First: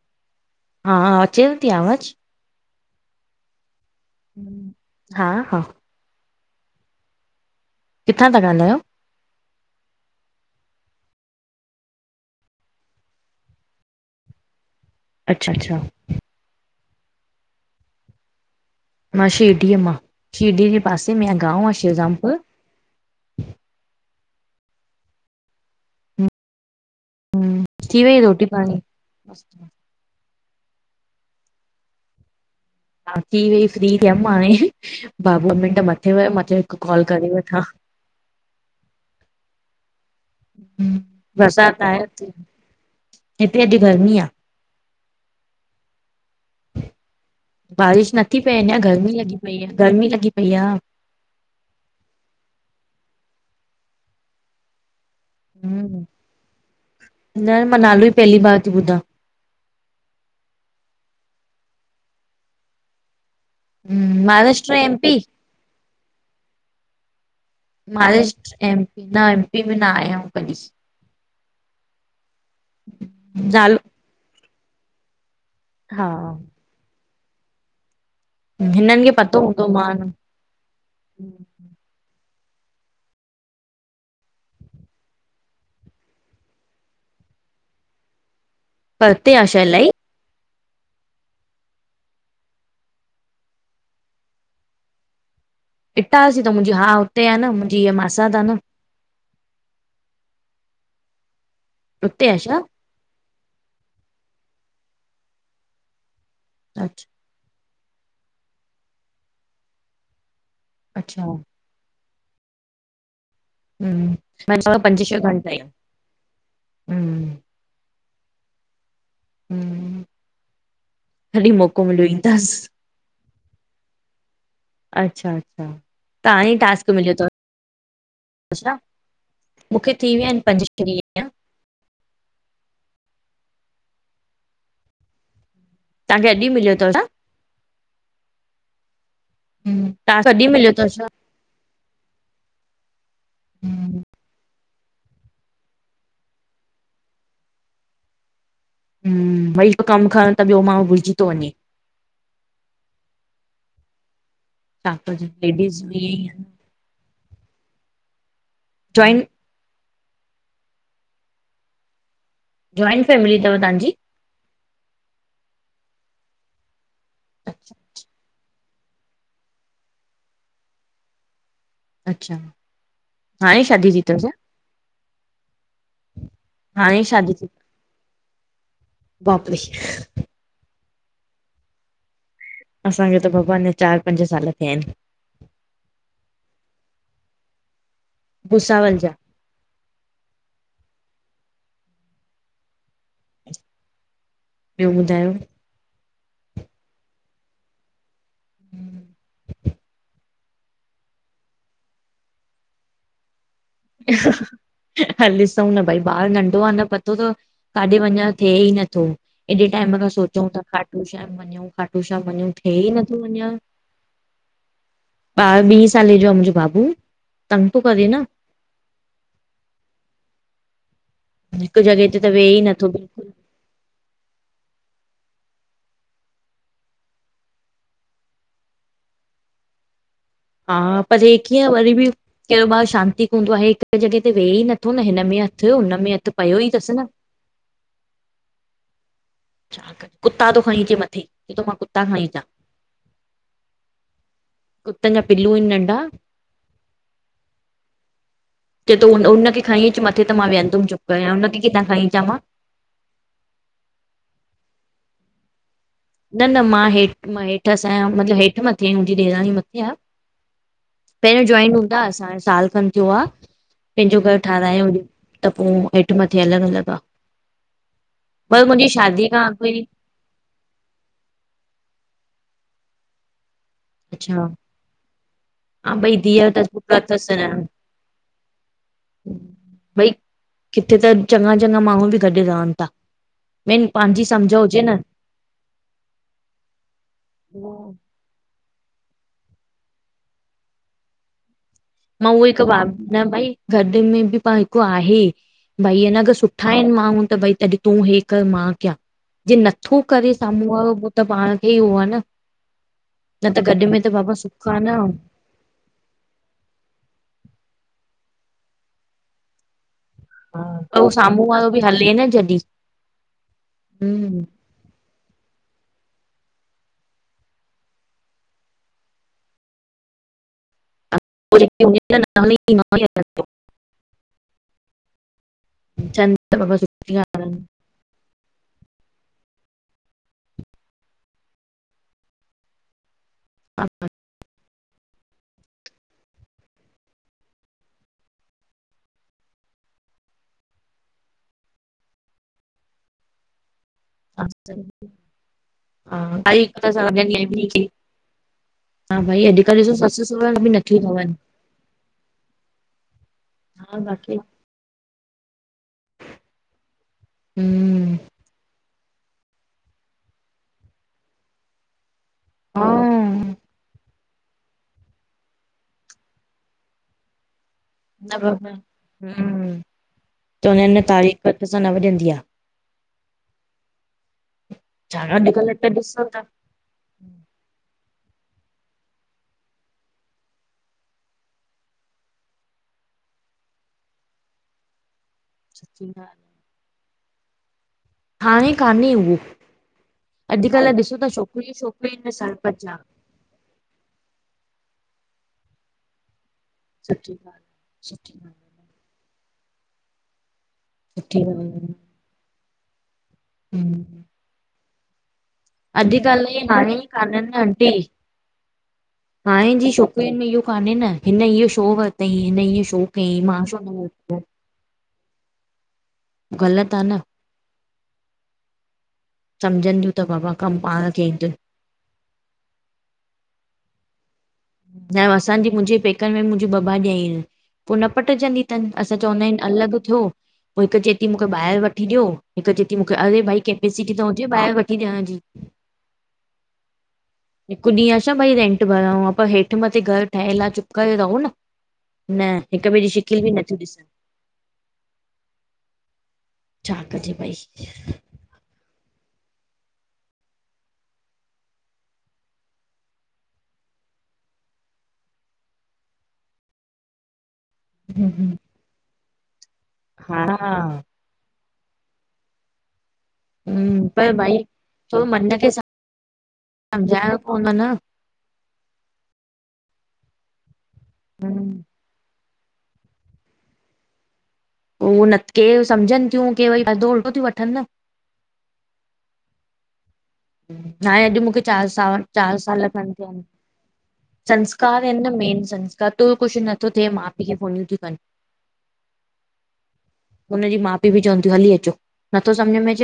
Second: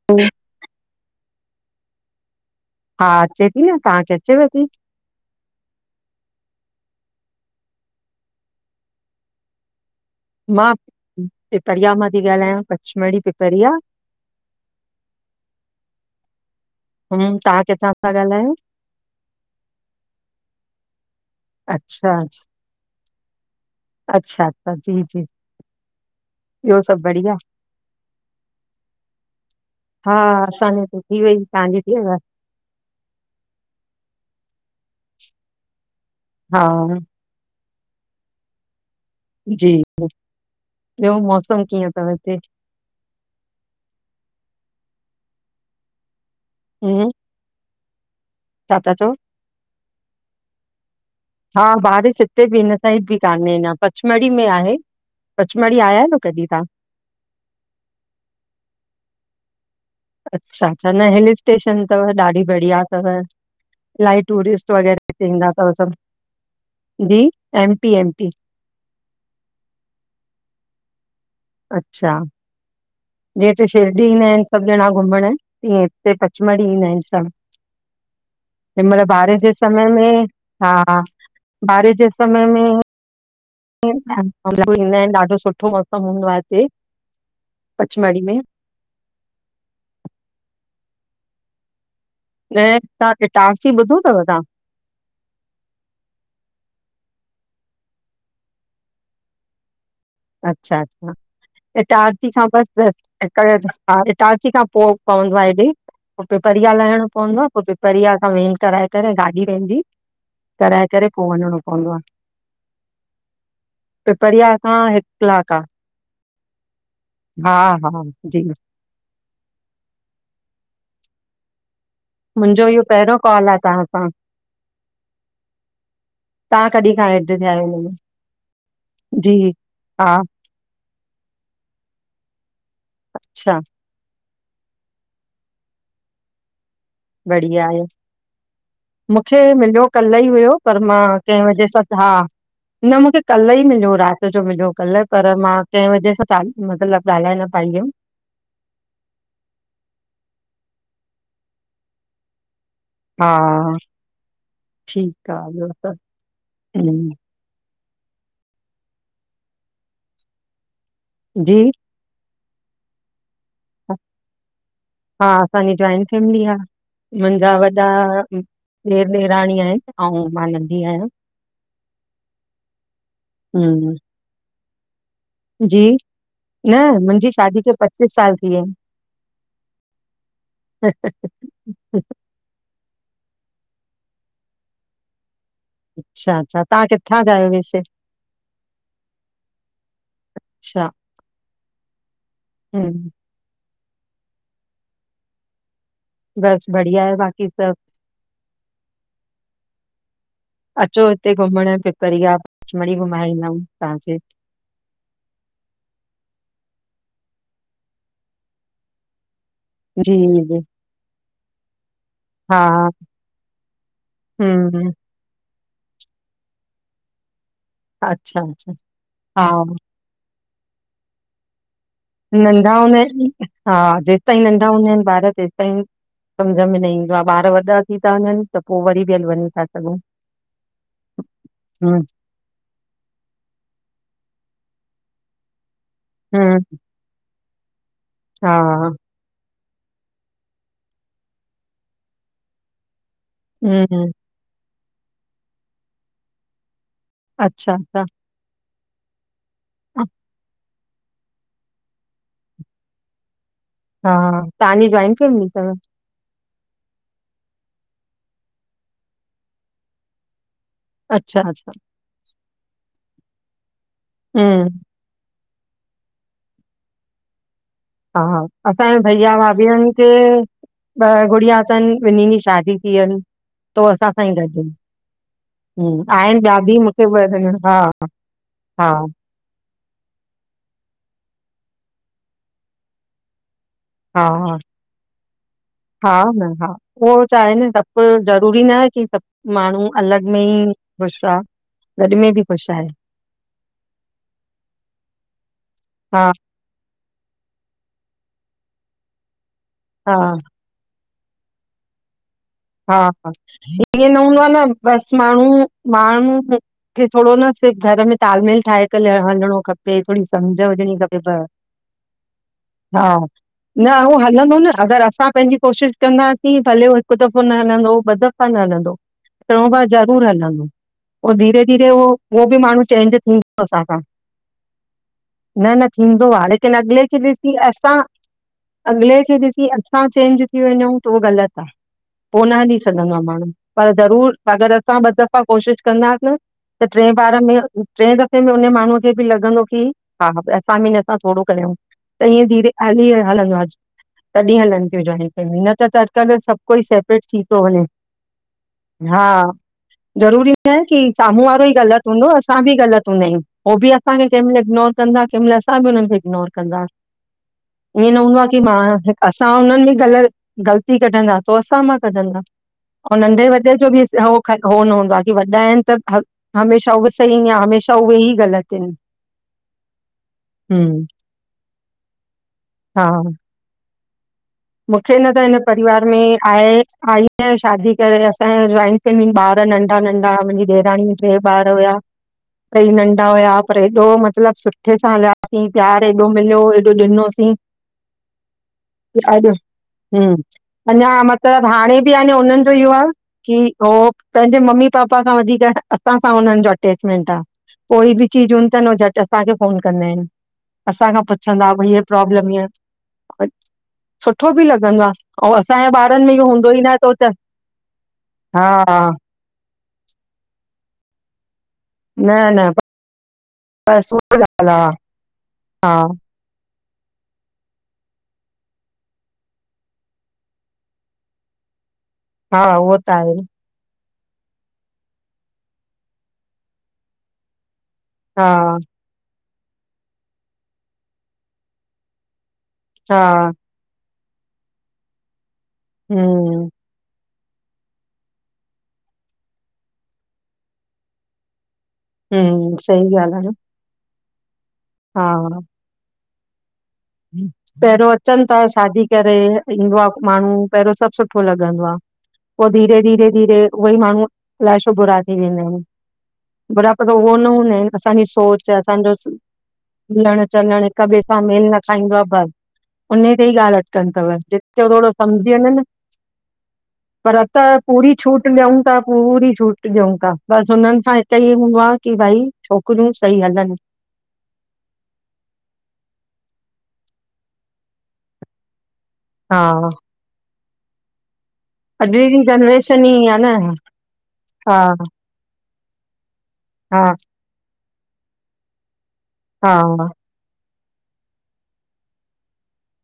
[inaudible] हा अचेव थी आवाज़? हा अचे थी न तांखे? हा हा - - किथां ता ॻाल्हायो? मां पिपरिया मां ती ॻाल्हायां पचमड़ी पिपरिया। अच्छा अच्छा। हूं तां किथां ता ॻाल्हायो? मां शिरडीअ मां शिरडीअ जे पासे में गांव आ अच्छा शेवजामपुर। अच्छा अच्छा जी जी ॿियो सभ बढ़िया? थी वई रोटी पाणी? हा असां जी त थी वई तांजी थी वई? हा थी वई फ्री थियम हाणे भा ॿ मिंट मथे - - हे वया मथे हा हिकु कॉल करे वठां। जी हूं ॿियो मौसम बरसात कीअं आए अथव ती? हिते हिते अॼ गरमी आ। हूं - - बारिश नथी पए अञा गर्मी लॻी पई आ गर्मी लॻी पई आ। हा बारिश हिते बि हिन साइड ई काने पछमड़ी में आहे। पचमढ़ी आया हम्म, आयो न कॾीं तां? न मां नालो ई पहली बार ती ॿुधा। अच्छा, न हिल स्टेशन तव ॾाढी बढ़िया तव। इलाही हम्म, टूरिस्ट महाराष्ट्र वग़ैरह एमपी इते ईंदा तव सभ, जी M P M P. M P न एम पी में ना आयायुं कॾहिं। अच्छा, जीअं हिते नालो शिरडी ईंदा आहिन, सभ ॼणा घुमण तीअं हा हिते पचमढ़ी ईंदा ईन सभ, हिननि हिनमल खे पतो बारिश जे हूंदो समय मां न में हा। बारिश जे समय में ईंदा आहिन, ॾाढो सुठो मौसम हूंदो आ हिते, पचमाड़ी में। परते आ छा इलाई? न तव्हां इटारसी ॿुधो तव तव्हां? ईटारसीं त मुंहिंजी हा हुते आ न, मुंहिंजी हीअ मासात आ न। अच्छा अच्छा उते ईटारसीं आ खां छा बस हा इटारसी खां पो पवंदो आ हेॾे, पो पीपरिया अच्छा लहणो पवंदो आ पो पीपरिया खां वेन कराए करे गाॾी पेंजी कराए करे अच्छा पो वञिणो पवंदो आ। हम्म म छड़ो पंज छह घंटा कलाक हि आहे हम्म हा हा जी। हम्म जॾी मौको मिलई मुंहिजो इहो पहिरयों कॉल आ तव्हां सां। अच्छा अच्छा तव्हां ई तव्हां टास्क कॾहिं खां मिलयो तव। एड थिया आहियो हिन में अच्छा जी मूंखे हा थी वया आहिन, पंज छह ॾिह अञा अच्छा। तव्हांखे अॼु ही मिलयो तव छा? बढ़िया आए। मूंखे मिलयो कल्ह टास्क ई अॼु हुयो, मिलियो पर अथव मां छा कंहि वजे सां हा न मूंखे कल्ह ई मिलयो हो रात सोचो मिलयो कल्ह, पर मां कैं वजह सां मतलब ॻाल्हाए न पाई हुयम‌। हम्म वई हिक कम खण त ॿियो माण्हू भुलजी तो वने। हा। छा कजे ठीकु आहे ॿियो लेडीस त बि हम्म जॉइन जी? जॉइट फैमिल तव तांजी? हा असांजी जॉइंट फैमिली आ, मुंहिंजा अच्छा वॾा ढेर ढेराणी आहिनि, अउं मां नॾी आहियां। अच्छा, हाणे ई शादी हम्म थी तव छा? जी न मुंहिंजी शादी खे पचीस साल थी वियाइन। बाप रे [inaudible] अच्छा [inaudible] असांखे त भॻवान चार पंज साल थिया आहिनि। अच्छा अच्छा, तव्हां किथां जा आयो वैसे? भुसावल जा। अच्छा हम्म। ॿयो ॿुधायो? बस बढ़िया आए बाक़ी सभ अचो हिते घुमण पिपरिया पंचमढ़ी घुमाईंदम। [inaudible] हा ॾिसूं न भई ॿारु नंॾो आ न पत्तो तव काथे वञण थेए ई नथो। हेॾे टाइम खां जी सोचूं जी ता खाटूश्याम वञूं खाटू श्याम वनु हा थेई नथो वञन। हम्म ॿारु ॿी साले जो आहे मुंहिंजो बाबू। तंग थो करे न अच्छा अच्छा हा हिकु जॻह ते त वेहे ई नंढा नथो हूंदा बिल्कुलु आहिनि हा जेस ताईं नंढा हूंदा आहिनि ॿार तेसि ताईं सम्झ में न ईंदो आहे ॿार वॾा थी ता वञनि त पोइ वरी बि हली वञनि था सघूं हा पर हे कीअं वरी हम्म बि कहिड़ो ॿारु शांतीको हूंदो आहे हिकु जॻह ते विहे ई नथो न हिन में हथु हुनमे हथु हम्म पियो ई तसि न। हा छा कुत्ता थो खणी अचे मथे चए थो मां कुत्ता खणी अचां। हु हु कुतनि जा पिलू आहिनि नंढा अच्छा अच्छा चवे थो उ हुनखे खणी अचु मथे त मां वेहंदुमि चुपकरे हाणे उनखे किथां खणी अचां मां। हा तव्हांजी जॉइंट फैमिली तव? न न मां हेठि मां हेठि असां आहियां मतलबु हेठि मथे आहियूं मुंहिंजी ॾेराणी मथे आ। अच्छा पहिरियों अच्छा जॉइन हूंदा असांजो साल खनि थियो आ पंहिंजो घरु हम्म ठारहिरायो हु त पोइ हेठि मथे अलॻि अलॻि आ। हा हा असांजो भैया खां अॻु भाभी ई हाणे हुते ॿ गुड़िया अथनि ॿिननि जी शादी थीवियनि। तो असां सां ई अच्छा गॾु अन। ह हा भई आहिनि धीअ ॿिया त बि पुटु अथसि न मूंखे हा हा भई किथे त चङा चङा माण्हू बि गॾु रहनि था। मेन हा पंहिंजी सम्झ हा हुजे न हा न हा सोच आहे न स को जरूरी न आहे की सभु माण्हू अलॻि में ई खुशि आ। मां उहो हिकु ब न भई गॾ में बि एको आहे भाई हा अनसुठ ठाहिनि माण्हू त भई तॾ तूं हे कर मां कयां जे नथो हा करे साम्हूं वारो त पाण खे ई उहो आहे न। हा हा न त गॾ में त ईअं न बाबा हूंदो आहे न सुख बसि माण्हू माण्हू खे थोरो न सिर्फु घर में तालमेल ठाहे करे हलिणो खपे। ते थोरी सम्झ हुजणी पर उहो खपे बस साम्हूं वारो बि हले न जॾहिं हा न उहो हम्म हलंदो न अगरि असां पंहिंजी कोशिशि कंदासीं भले उह हिकु दफो न हलंदो ॿ दफा न हलंदो टियों बार जरूर हलंदो। पोइ धीरे जेके धीरे उहो हुजे न उहो बि माण्हू चेंज थींदो असां सां। न न थींदो नचनि आ त लेकिन बाबा अॻिले सुठी खे ॻाल्हि ॾिसी असां अॻिले खे ॾिसी असां चेंज थी वञूं त उहो गलति आ। पो न हली सघंदो आहे माण्हू पर जरूर अगरि असां ॿ दफा कोशिशि कंदासीं न त ट्रे बार में ट्रे दफे में हुन माण्हूअ खे बि लॻंदो कि हा हा असां भी न असां थोरो कयूं त ईअं धीरे हली हलंदो आहेॼ तॾहिं हलनि थियूं जाॅइंट फैमिलियूं न त अॼुकल्ह सभु कोई सेपरेट थी तो वञे। आहे। हा भई अॼुकल्ह ॾिसो ससु जरूरी सहुरा न बि आहे की नथियूं ठहनि साम्हूं वारो ई गलत हूंदो असां बी गलत हूंदा आहियूं हो बि हा असांखे बाक़ी केंहि मल इग्नोर कंदा केंहि मलल असां बी हुनंन खे इग्नोर कंदा [inaudible] [unintelligible] मां असां उनन जी गलती गलती कढंदा त असां मां कढ़ंदा हा ऐं नंढे न वॾे जो बी हो न हूंदो आह की वॾा आहिन त हमेशा उहो सही आ हमेशा त हुन न हम्म ताॾी हिक हथ सां न वॼंदी आह। हा मूंखे न त छाकाणि हिन अॼुकल्ह त परिवार में ॾिसो था आहे आई ऐं शादी करे असांजा जाॅइंट फैमली ॿार नंढा नंढा मुंहिंजी ॾेराणी ट्रे ॿार हुया टई नंढा हुया, पर एॾो मतलब सुठे सां हलयासे, सची प्यार ॻाल्हि एॾो मिलयो एॾो ॾिनोसे। हाणें कान्हे उहो। हूं, अॼुकल्ह अञा ॾिसो था मतलब छोकिरियूं हाणें बी छोकिरियुनि में अनां उनन जो सरपंच इहो आ आह की हो पंहिंजे मम्मी पापा खां वधीक असां सां हुनन जो अटेचमेंट सुठी अटेचमेंट आह। ॻाल्हि आहे, कोई बी सुठी चीज ॻाल्हि हूंदी तन झट असांखे फोन कंदा आहिन। आहे, असांखा सुठी ॻाल्हि पुछंदा आहे। भई हीअ प्रोब्लम इअं [inaudible] सुठो बि लॻंदो आह [unintelligible] असांजे ॿारन में इहो अॼुकल्ह हूंदो ई न हाणे त कान्हनि न आंटी [unintelligible] हा हा हाणे जी शोकरियुन में इहो कान्हे न, हिन इयो शो वरतईं? हिन इयो शो कयईं? मां छो न वरितो। [unintelligible] हा ग़लत आह न समझंदियूं त बाबा कम पाण के इंदुन हा उहो त आहे न असांजे मुंहिंजी पेकन में मुंहिंजी ॿ भाॾाई आहिन। पो न हा पटजंदी तन। असां चवंदा आहिन अलॻ थियो पो हिक चए ती मूंखे ॿाहेर वठी ॾयो, हिक चए ती हा मूंखे अरे भाई के [unintelligible] किथे हुजे ॿाहेर वठी ॾियण जी हूं हिकु ॾींहुं आ छा भई रेंट भरऊूं पर हेठ मथे घर ठहयल आह चुप करे रहो न न हम्म, हिक ॿे जी सही ॻाल्हि शिकिल आहे बी न, नथियूं ॾिसन हा छा कजे भई पेहरयों अचन था शादी करे, ईंदो आह माण्डू पहिरियों सभ सुठो लॻंदो आह। पो धीरे -धीरे धीरे उहेई माण्डू अलाए शो बुरा थी वेंदा आहिन। बड़ा [unintelligible] उहो न [unintelligible] असांजी हम्म, हम्म, सोच असांजो मिलण चलण हिक हा ॿे सां मेल न खाईंदो आह बस उन ते ई ॻाल्ह हम्म अटकन पर तव भाई जिते थोडो समझी वञन समझायो कौन न पूरी छूट ॾियूं था पूरी छूट ॾियूं था बस हुनन सां हिक ई हूंदो हम्म, आह की भाई छोकरियूं सही हलन पो उहो न के समझन थियूं के वरी [unintelligible] थियूं वठन न हा नाले अॼु मूंखे चार अॼु साल, जी चार साल जनरेशन खन ई थिया। आहे न, हा, संस्कार आहिन न मैन संस्कार कदुर कुश नथो हा। थे। मा पी खे फोनियूं तियूं कन। हा हुनजी माउ पीउ बि चवनि तियूं हली अचो, नथो सम्झ में अच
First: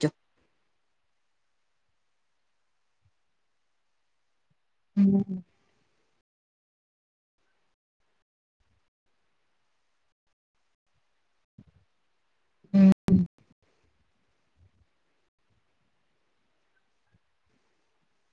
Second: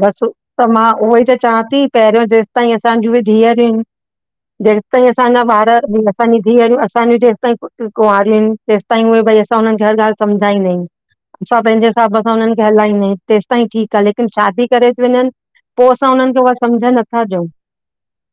बसि त मां उहोई त चवां ती पहिरियों जेसि ताईं असांज्यूं बि धीअरियूं हिनि जेसिताईं असांजा ॿार भी न असांजी धीअरियूं असांजी जेसिताईं पुट्र कुंआरियूं हिनि तेसिताईं उहे भई असां हुननि खे हर ॻाल्हि समझाईंदायूं असां पंहिंजे हिसाब सां हुननि खे हलाईंदा आहियूं तेसिताईं ठीक आ लेकिन शादी करे तियूं वंञंनि, पो असां हुननि खे उहा समझ नथा ॾियंउ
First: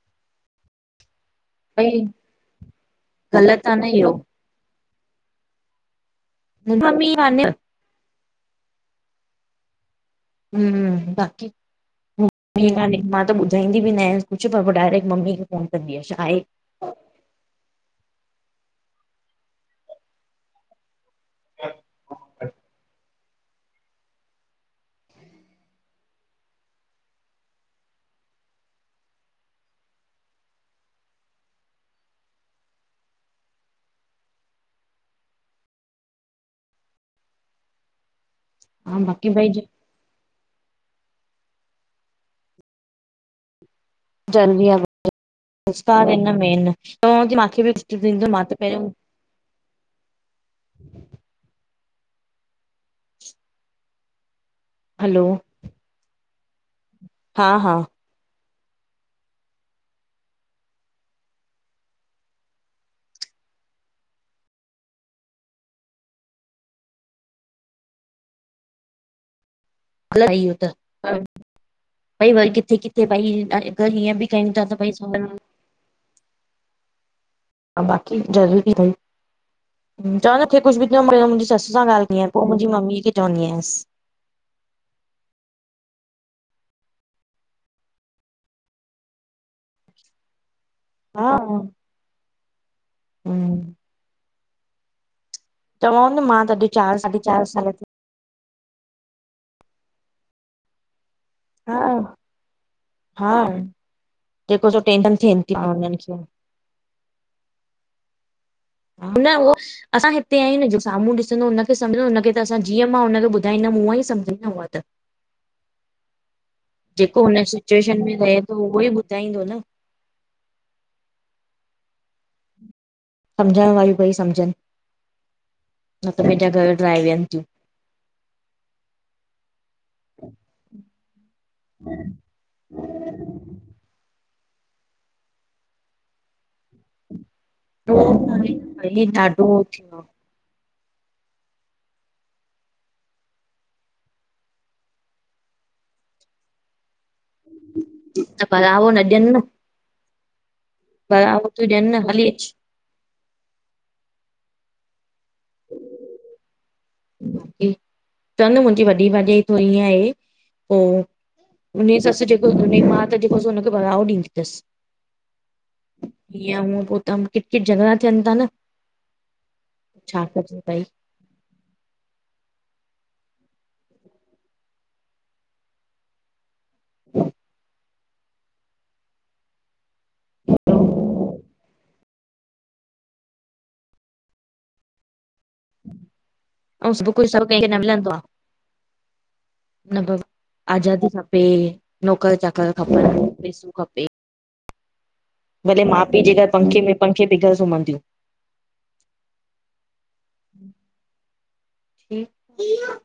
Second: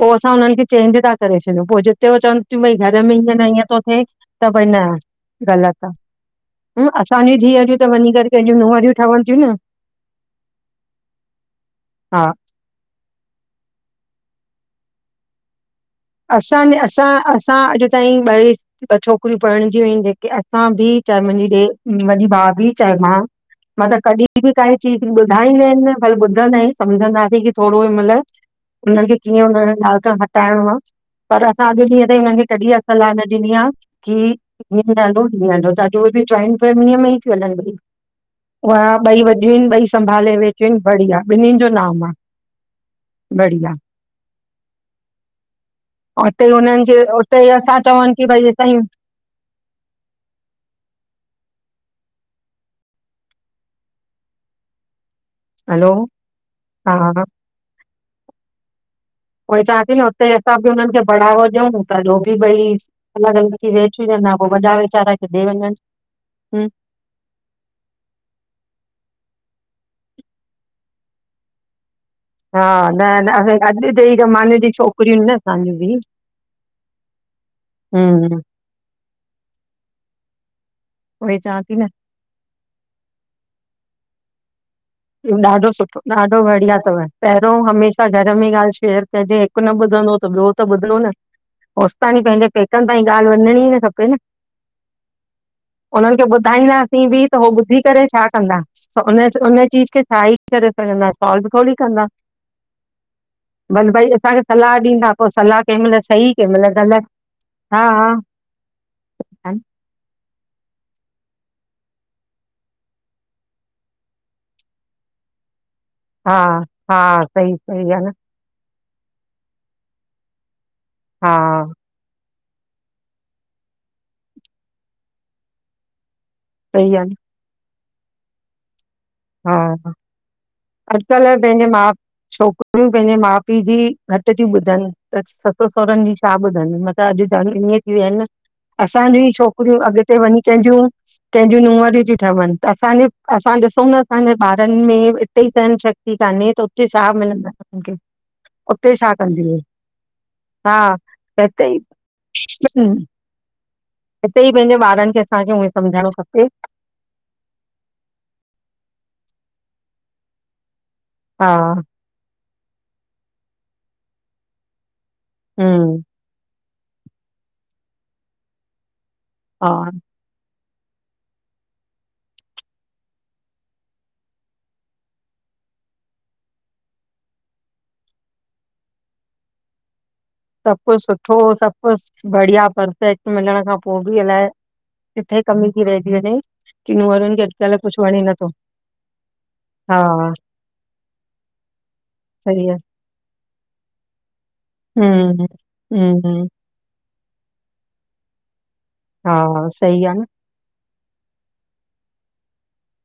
पो असां हुननि खे चेंज ता करे छॾियंउं पो भई जिते हो चवनि तियूं भई घर में हींयं न ग़लति हींयं आ तो थिए इहो त भई न ग़लति आ, मुंहिंजी हुंअ मम्मी असांजियू कान्हे धीअरियूं त वंञीं करे कंहिंज्यू नुंहरियूं ठवनि तियूं न हम्म बाक़ी हा हींयं कान्हे मां त ॿुधाईंदी बि न आहियांस कुछु पर पो डायरेक्ट मम्मी खे फ़ोन कंदी आ, छा? आहे असांजे, असां, असां अॼु ताईं ॿई, ॿ छोकिरियूं परणिजी वयूं हिनि जेक के असां भी चाहे मुंहिंजी ॾे वॾी भाभी, चाहे मां मां त कॾी बि काई चीज ॿुधाईंदा हिनि न, भले ॿुधंदा आहियूं सम्झंदासीं की थोड़ो हिन मल उन्हन खे कीअं हुन ॻाल्हि खां हटाइणो आ पर असां अॼु ॾींहं ताईं हुननि खे कॾी इह्या सलाह न ॾिनी आ की हीअं हलों जीयं हलो चाहे जो बि जॉइंट फैमलीअ में ई तियूं हलनि ॿई। हा ॿई बाक़ी वॾियूं भई हिनि ॿई संभाले वेठियूं हिनि बढ़िया ॿिन्हिनि जो नाम आ बढ़िया। जरूरी आहे, होशियार ऐं इन न हुते मेन हुननि खे तहांजी हुते माखे बि असां [unintelligible] चवनि की ॾिदो मां भई त असांजी पहिरियों हलो हलो हा हा [inaudible] उहो ई चवां ती न उते असां बि हुननि खे बढ़ावो ॾियंउं त जो कि भई अलॻि अलॻि थी वेठियुं हुजनि हां पो वॾा वेचारा किॾे वंञंनि हुं गलत आ इह्यो त। भई वरी हा किथे किथे न न भई असां अॼु अगर जे ई हीअं बि ज़माने कयुं ता जी त भई छोकिरियूं सहुरा आहिनि न असांजूं बि हा बाकी हम्म जरूरी थई, चवां न खे कुछु बि थियो पहिरिया उहोई मुंहिंजी चवां ससु थी सां न ॻाल्हि कीयं पो मुंजी मम्मीअ खे चवंदी आहियांसि इह्यो ॾाढो सुठो ॾाढो बढ़िया तव पहिरियों हमेशा घर में ॻाल्हि शेयर कजे हिकु न ॿुधंदो त ॿियो त ॿुधंदो न हा होस तांणी पंहिंजे पेकनि ताईं ॻाल्हि वंञिंणी ई हम्म, न खपे न चवांव उन्हनि न खे मां त अॼु चार ॿुधाईंदासीं साढी बि त चार हो साल ॿुधी थी करे छा कंदा? उन्ह उन्ह चीज खे छा ई करे सघंदा सोल्व थोड़ी हा कंदा हा, भल भई असांखे जेको सलाह सो ॾींदा टेंशन पो थियनि थी सलाह हुननि कंहिंमल खे सही कंहिंमल गलति हा हा। न उहो असां हिते आहिंयूं न जो साम्हूं ॾिसंदो उनखे समझंदो उनखे त असां जीअं मां हुनखे ॿुधाईंदमि उअं ई सम्झंदी उहा त। हा हा जेको हुन सही सही आहे सिचुएशन न में रहे तो उहोई ॿुधाईंदो न हा। सम्झण वारियूं भई सम्झनि न त पंहिंजा घर सही ड्राए आहे न वेहनि तियूं। हा अॼुकल्ह पंहिंजे मा छोकिरियूं पंहिंजे माउ पीउ जी घटि तियुं ॿुधनि त ससु सहुहरनि जी छा ॿुधंदियुं मत् अॼु त [unintelligible] ईञें थी विया उहो हिनि त आहे न, हे असांजूं ई ॾाढो छोकिरियूं थियो अॻिते वंञीं कंहिजियूं कंहिंज्यू नूंहंरियूं तियूं ठहवनि त असांजे असां ॾिसंउं न असांजे ॿारन में इते ई सहन शक्ति कान्हे त उते छा मिलंदन हुननिखे। आहे त बराबो उते न छा ॾियनि न कंदी हा बराबो हिते थियूं ई - ॾियनि न हली अच। - हम्म हिते ई पंहिंजे ॿारन खे असांखे उएं सम्झाइणो खपे। च न मुंहिंजी वॾी भाॼाई थोरी ईअं आहे पोइ - हा - उनजी सस जेको उनजी मां त जेको हुनखे बड़ावो ॾींदी अथस। हम्म। इअंउअं पोइत किट किट झॻड़ा थियन था न। हा - - छा कजे भई। ह - - सभ कुझ सुठो सभु कुझ बढ़िया परफेक्ट मिलण खां पोइ बि अलाए - - किथे कमी थी रहिजी वञे ऐं की सभु कुझु नूंहंरनि सभु खे कंहिंखे न अॼुकल्ह कुझ वणे नथो। हा मतब आजादी खपे नौकर सही चाकर आहे खपन पेसो खपे। हम्म। भले माउ पीउ जे हम्म घर पंखे में पंखे बिघर सुम्हंदियूं - - हा सही आ न। ठीक इहो - -